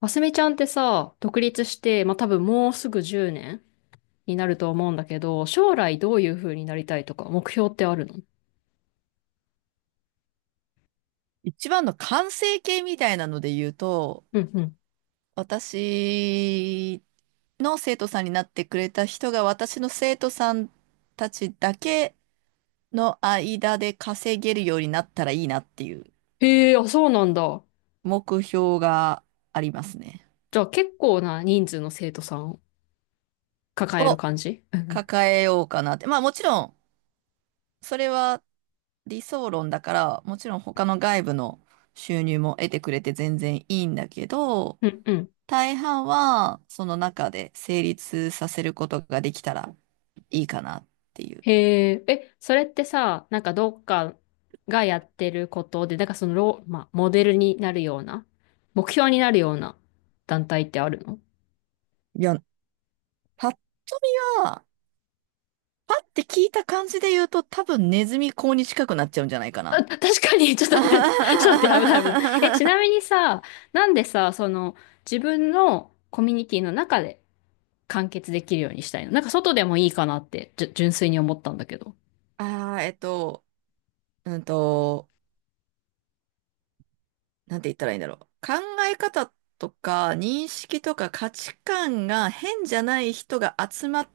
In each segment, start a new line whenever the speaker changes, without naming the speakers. あすみちゃんってさ、独立して、まあ、多分もうすぐ10年になると思うんだけど、将来どういう風になりたいとか、目標ってあるの？
一番の完成形みたいなので言うと、
うんうん。
私の生徒さんになってくれた人が私の生徒さんたちだけの間で稼げるようになったらいいなっていう
へえ、あ、そうなんだ。
目標がありますね。
じゃあ結構な人数の生徒さんを抱える
を
感じ？
抱えようかなって。まあもちろん、それは理想論だから、もちろん他の外部の収入も得てくれて全然いいんだけど、
うんうん。
大半は、その中で成立させることができたらいいかなっていう。
へえ、え、それってさ、なんかどっかがやってることで、なんかそのまあ、モデルになるような、目標になるような団体ってあるの？
いや、パッと見は、パッて聞いた感じで言うと、多分ネズミ講に近くなっちゃうんじゃないか
あ、
な。
確かに、ち ょっと待って、ちょっと待って、危ない危ない。え、
あ
ちなみにさ、なんでさ、その、自分のコミュニティの中で完結できるようにしたいのなんか外でもいいかなって、純粋に思ったんだけど。
あ、うんと、なんて言ったらいいんだろう。考え方とか認識とか価値観が変じゃない人が集まっ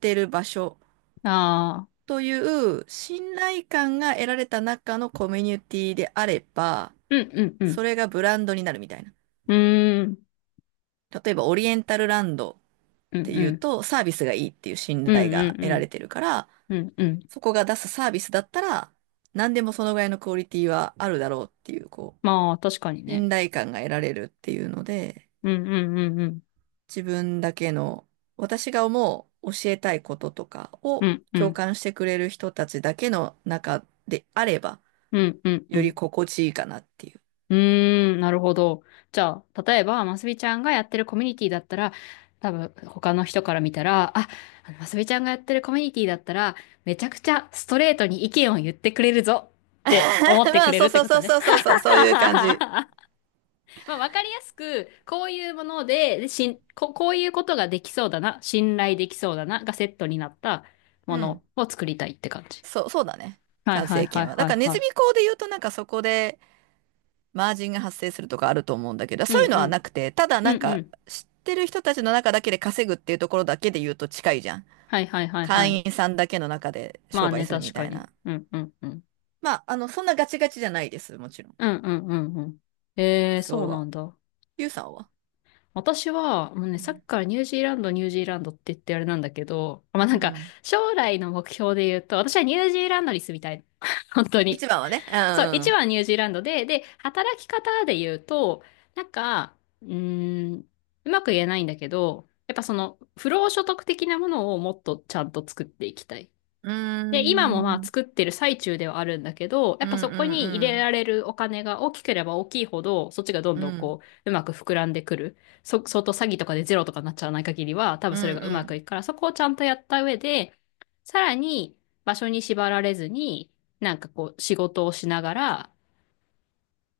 てる場所
ああ、
という信頼感が得られた中のコミュニティであれば、
うんうんうん。
それがブランドになるみたいな。
うーん、
例えばオリエンタルランドっ
う
て
んう
いう
ん。
とサービスがいいっていう信
うん
頼
う
が
ん
得
う
られ
ん。
てるから、
うんうん。
そこが出すサービスだったら何でもそのぐらいのクオリティはあるだろうっていう、こ
まあ、確かに
う、
ね。
信頼感が得られるっていうので、
うんうんうんうん。
自分だけの、私が思う教えたいこととか
う
を
んう
共
ん。
感してくれる人たちだけの中であれば、
うんうんう
より
ん。
心地いいかなっていう。
うーん、なるほど。じゃあ、例えば、ますみちゃんがやってるコミュニティだったら、多分、他の人から見たら、あ、あのますみちゃんがやってるコミュニティだったら、めちゃくちゃストレートに意見を言ってくれるぞって思 って
ま
く
あ、
れる
そう
って
そう
こ
そ
と
う
ね。
そうそう そう、そういう感じ。
まあ、わかりやすく、こういうもので、でしん、こ、こういうことができそうだな、信頼できそうだな、がセットになったも
うん。
のを作りたいって感じ。
そう、そうだね。
はい
完
はい
成
は
形
い
は。
は
だ
い
からネズ
は
ミ講で言うとなんかそこでマージンが発生するとかあると思うんだけど、
い。
そう
う
いう
ん
の
う
はな
ん。
くて、ただなん
うんう
か
ん。
知ってる人たちの中だけで稼ぐっていうところだけで言うと近いじゃん。
はいはいはいはい。
会員さんだけの中で
ま
商
あ
売
ね、
するみ
確
た
か
い
に。
な。
うんうんうん。
まあ、あの、そんなガチガチじゃないです。もちろん。
うんうんうんうん。
理
えー、そ
想
うな
は。
んだ。
ゆうさんは、
私は、もうね、
う
さっき
ん。
からニュージーランド、ニュージーランドって言ってあれなんだけど、まあな
う
んか、
ん、
将来の目標で言うと、私はニュージーランドに住みたいの。本当に。
一番はね。う
そう、一
ん。
番ニュージーランドで、働き方で言うと、なんか、うーん、うまく言えないんだけど、やっぱその、不労所得的なものをもっとちゃんと作っていきたい。
うー
で、今もまあ
ん
作ってる最中ではあるんだけど、や
う
っ
ん
ぱそこに入
う
れら
ん
れるお金が大きければ大きいほど、そっちがどん
うん
ど
う
ん
ん
こう、うまく膨らんでくる。相当詐欺とかでゼロとかになっちゃわない限りは、多分
うん
それがう
う
まく
ん
いくから、そこをちゃんとやった上で、さらに場所に縛られずに、なんかこう、仕事をしながら、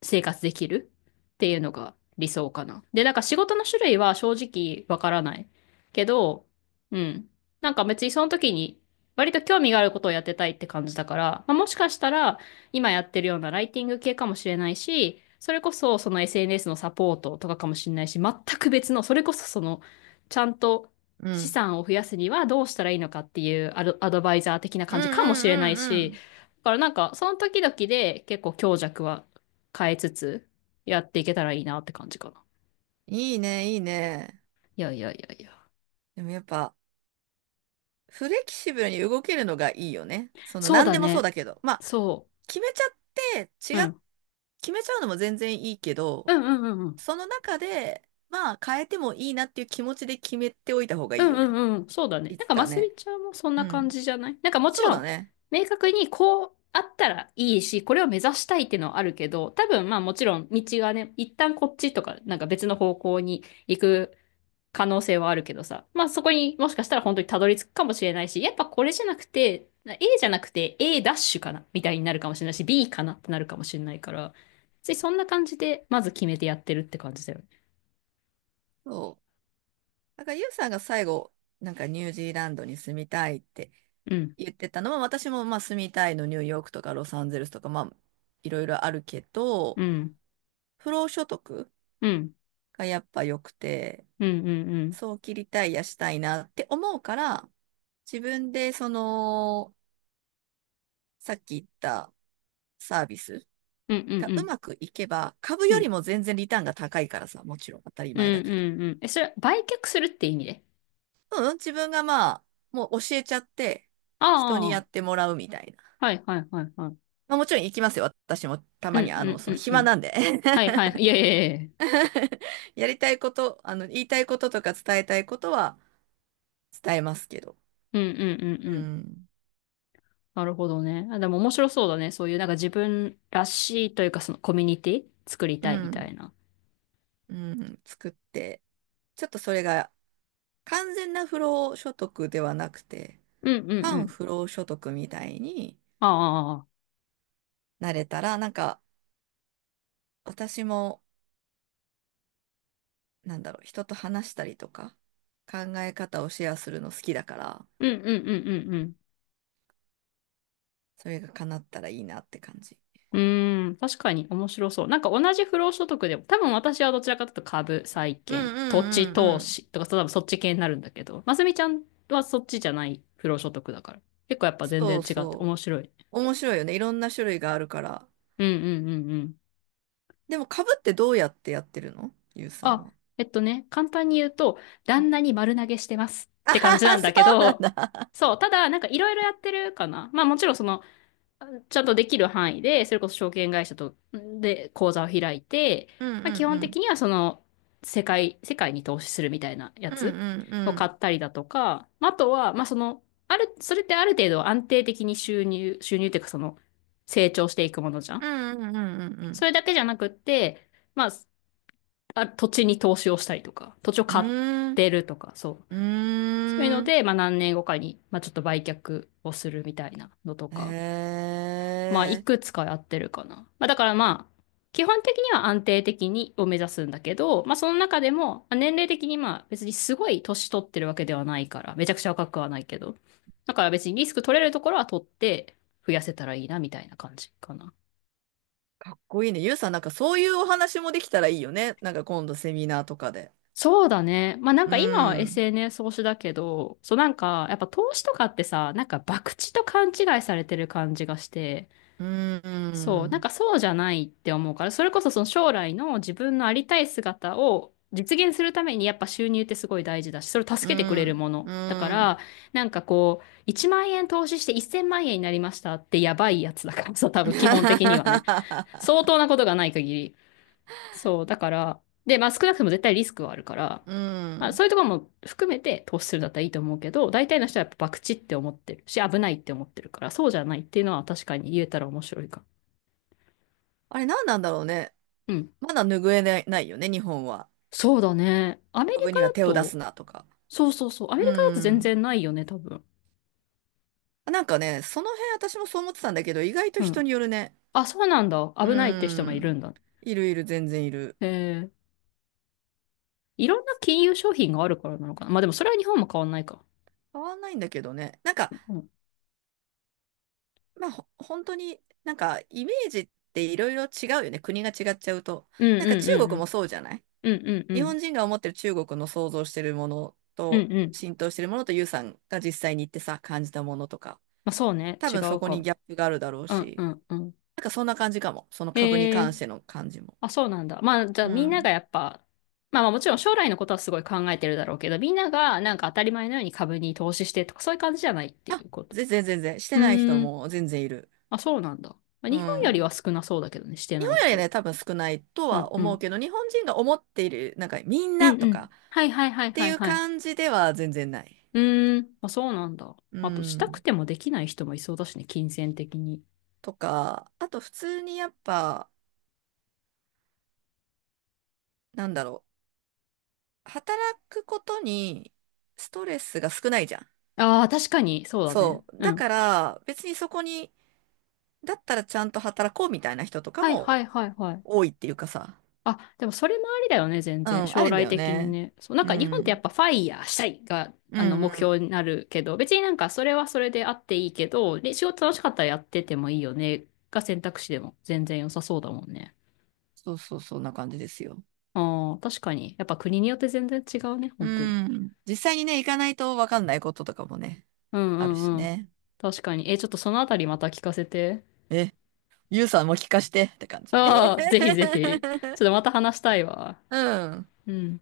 生活できるっていうのが理想かな。で、なんか仕事の種類は正直わからないけど、うん。なんか別にその時に割と興味があることをやってたいって感じだから、まあ、もしかしたら今やってるようなライティング系かもしれないし、それこそその SNS のサポートとかかもしれないし、全く別の、それこそその、ちゃんと
う
資
ん
産を増やすにはどうしたらいいのかっていうアドバイザー的な
うん
感
う
じかもしれない
んうんう
し、
ん。
だからなんかその時々で結構強弱は変えつつ、やっていけたらいいなって感じかな。
いいね、いいね。
いやいやいやいや。
でもやっぱ、フレキシブルに動けるのがいいよね。その、
そう
何
だ
でもそう
ね。
だけど。まあ、
そ
決めちゃって、
う。うん。
決めちゃうのも全然いいけ
う
ど、
んうんうんうん。
その中で、まあ、変えてもいいなっていう気持ちで決めておいた方が
う
いい
ん
よ
う
ね。
んうん。そうだね。
い
なん
つ
か、
か
マスみ
ね。
ちゃんもそん
う
な感
ん。
じじゃない？なんか、もち
そう
ろ
だ
ん、
ね。
明確にこうあったらいいし、これを目指したいっていうのはあるけど、多分、まあもちろん、道がね、一旦こっちとか、なんか別の方向に行く可能性はあるけどさ。まあそこにもしかしたら本当にたどり着くかもしれないし、やっぱこれじゃなくて、A じゃなくて A ダッシュかなみたいになるかもしれないし、B かなってなるかもしれないから、ついそんな感じでまず決めてやってるって感じだよね。
そう。なんから、ユウさんが最後、なんかニュージーランドに住みたいって
うん。
言ってたのは、私もまあ住みたいのニューヨークとかロサンゼルスとか、まあ、いろいろあるけど、
うん。
不労所得
うん。
がやっぱ良くて、
うん。うん。
早期リタイアしたいなって思うから、自分でその、さっき言ったサービス
うん。うん。
が
う
う
ん。
まくいけば、株
うん。
よ
う
り
ん。
も全然リターンが高いからさ、もちろん当たり
うん。
前だけど。
うん。え、それは売却するって意味で？
うん、自分がまあ、もう教えちゃって、
あ
人に
あ、
や
あ
ってもらうみたいな。
あ、はいはいはいはい。
まあ、もちろん行きますよ。私もた
う
ま
ん
に、あ
う
の、
ん
そ
う
の
んう
暇
ん。
なんで。
はいはい。いやいやいやいや。
やりたいこと、あの、言いたいこととか伝えたいことは伝えますけど。
うんうんうんう
う
ん。
ん。
なるほどね。あ、でも面白そうだね。そういうなんか自分らしいというかそのコミュニティ作り
う
たいみた
ん。
いな。
うん。作って。ちょっとそれが完全な不労所得ではなくて、
うんうんう
反
ん。
不労所得みたいに
ああ、ああ、
なれたら、なんか私も、なんだろう、人と話したりとか、考え方をシェアするの好きだから、
うんうんうんうんうん。
それが叶ったらいいなって感じ。
うーん、確かに面白そう。なんか同じ不労所得でも、多分私はどちらかというと株、債
うんう
券、土地
んうんう
投
ん。
資とか、多分そっち系になるんだけど、ますみちゃんはそっちじゃない不労所得だから。結構やっぱ全然
そう
違って
そ
面白い。
う。面白いよね。いろんな種類があるから。
うんうんうんうん。
でも、株ってどうやってやってるのゆうさん
あ、
は。
簡単に言うと、
うん。
旦那に丸投げしてます っ
あ
て感じな
は
ん
そ
だけ
うなん
ど、
だ。
そう、ただ、なんかいろいろやってるかな。まあもちろんその、ちゃんとできる範囲で、それこそ証券会社と、で、口座を開いて、
うんう
まあ基
ん
本
う
的
ん。
にはその、世界に投資するみたいなや
うんう
つ
ん
を
う
買
ん。
ったりだとか、まああとは、まあその、それってある程度安定的に収入っていうかその、成長していくものじゃ
う
ん。
んうんう
そ
ん
れだけじゃなくって、まあ、あ、土地に投資をしたりとか、土地を
う
買っ
んうん。
てるとか、そう。
うー
そういうの
ん。うーん。
で、まあ何年後かに、まあちょっと売却をするみたいなのと
へ
か、まあいく
え。
つかやってるかな。まあだからまあ、基本的には安定的にを目指すんだけど、まあその中でも、まあ年齢的にまあ別にすごい年取ってるわけではないから、めちゃくちゃ若くはないけど、だから別にリスク取れるところは取って増やせたらいいなみたいな感じかな。
かっこいいね。ゆうさん、なんかそういうお話もできたらいいよね。なんか今度セミナーとかで。
そうだね。まあなん
う
か今は
ん。
SNS 投資だけど、そうなんかやっぱ投資とかってさ、なんか博打と勘違いされてる感じがして、
う
そう、なん
ん。
かそうじゃないって思うから、それこそその将来の自分のありたい姿を実現するためにやっぱ収入ってすごい大事だし、それを
う
助けてくれる
ん。
もの。
う
だから、
ん。
なんかこう、1万円投資して1000万円になりましたってやばいやつだからさ、多分基本的にはね。相当なことがない限り。そう、だから、で、まあ少なくとも絶対リスクはあるから、
う
まあそう
ん。
いうところも含めて投資するんだったらいいと思うけど、大体の人はやっぱ博打って思ってるし、危ないって思ってるから、そうじゃないっていうのは確かに言えたら面白いか。
あれ何なんだろうね。
うん。
まだ拭えない、ないよね、日本は。
そうだね。アメリ
株
カ
には
だ
手を出す
と、
なとか。
そうそうそう、アメ
う
リカだと全
ん。
然ないよね、多分。
なんかね、その辺私もそう思ってたんだけど、意外と
う
人
ん。
によるね。
あ、そうなんだ。
う
危ないって人もいる
ん。
んだ。
いるいる、全然いる。
へえ。いろんな金融商品があるからなのかな。まあでもそれは日本も変わんないか。
変わんないんだけどね。なんか、
うん。
まあ、本当に、なんか、イメージっていろいろ違うよね。国が違っちゃうと。
うん
なんか
うん
中
うんう
国も
ん。
そうじゃない、
うんうんう
日
ん。
本人が思ってる中国の想像してるもの
う
と、
んうん。
浸透してるものと、ユウさんが実際に行ってさ、感じたものとか。
まあそうね。
多
違
分そ
う
こ
か
に
も。
ギャップがあるだろう
うんう
し。
んうん。
なんかそんな感じかも。その株に
へ
関
え、
しての感じも。
あ、そうなんだ。まあ、じゃあ
う
みんな
ん。
がやっぱ、まあまあもちろん将来のことはすごい考えてるだろうけど、みんながなんか当たり前のように株に投資してとかそういう感じじゃないってい
あ、
うこと。
全然全然。して
う
ない人
ーん。
も全然いる。
あ、そうなんだ。まあ、
う
日本より
ん。
は少なそうだけどね、して
日
ない
本より
人。
ね、多分少ないと
うん
は
う
思う
ん。
けど、日本人が思っている、なんかみん
う
な
ん
と
うん。
か
はいはいはい
って
は
い
い
う
はい。
感じでは全然ない。
うーん。あ、そうなんだ。
う
あと、したく
ん。
てもできない人もいそうだしね、金銭的に。
とか、あと普通にやっぱ、なんだろう。働くことにストレスが少ないじゃん。
ああ、確かに、そうだね。
そう。
う
だ
ん。
から別にそこに、だったらちゃんと働こうみたいな人とか
はいは
も
いはいはい。
多いっていうかさ。
あ、でもそれもありだよね、全
う
然。
ん、あ
将
りだ
来
よ
的に
ね。
ね。そう、なん
う
か日本ってや
ん。
っぱファイヤーしたいが、
うんう
目
ん。
標になるけど、別になんかそれはそれであっていいけど、で、仕事楽しかったらやっててもいいよね、が選択肢でも全然良さそうだもんね。
そうそう、そんな感じですよ。
ああ、確かに。やっぱ国によって全然違うね、
う
本当に。
ん。実際にね、行かないと分かんないこととかもね、
うん
ある
う
し
んうん。
ね。
確かに。え、ちょっとそのあたりまた聞かせて。
え、ゆうさんも聞かしてって感じ。
ああ、ぜひぜひ。ちょっとまた話したいわ。
うん。
うん。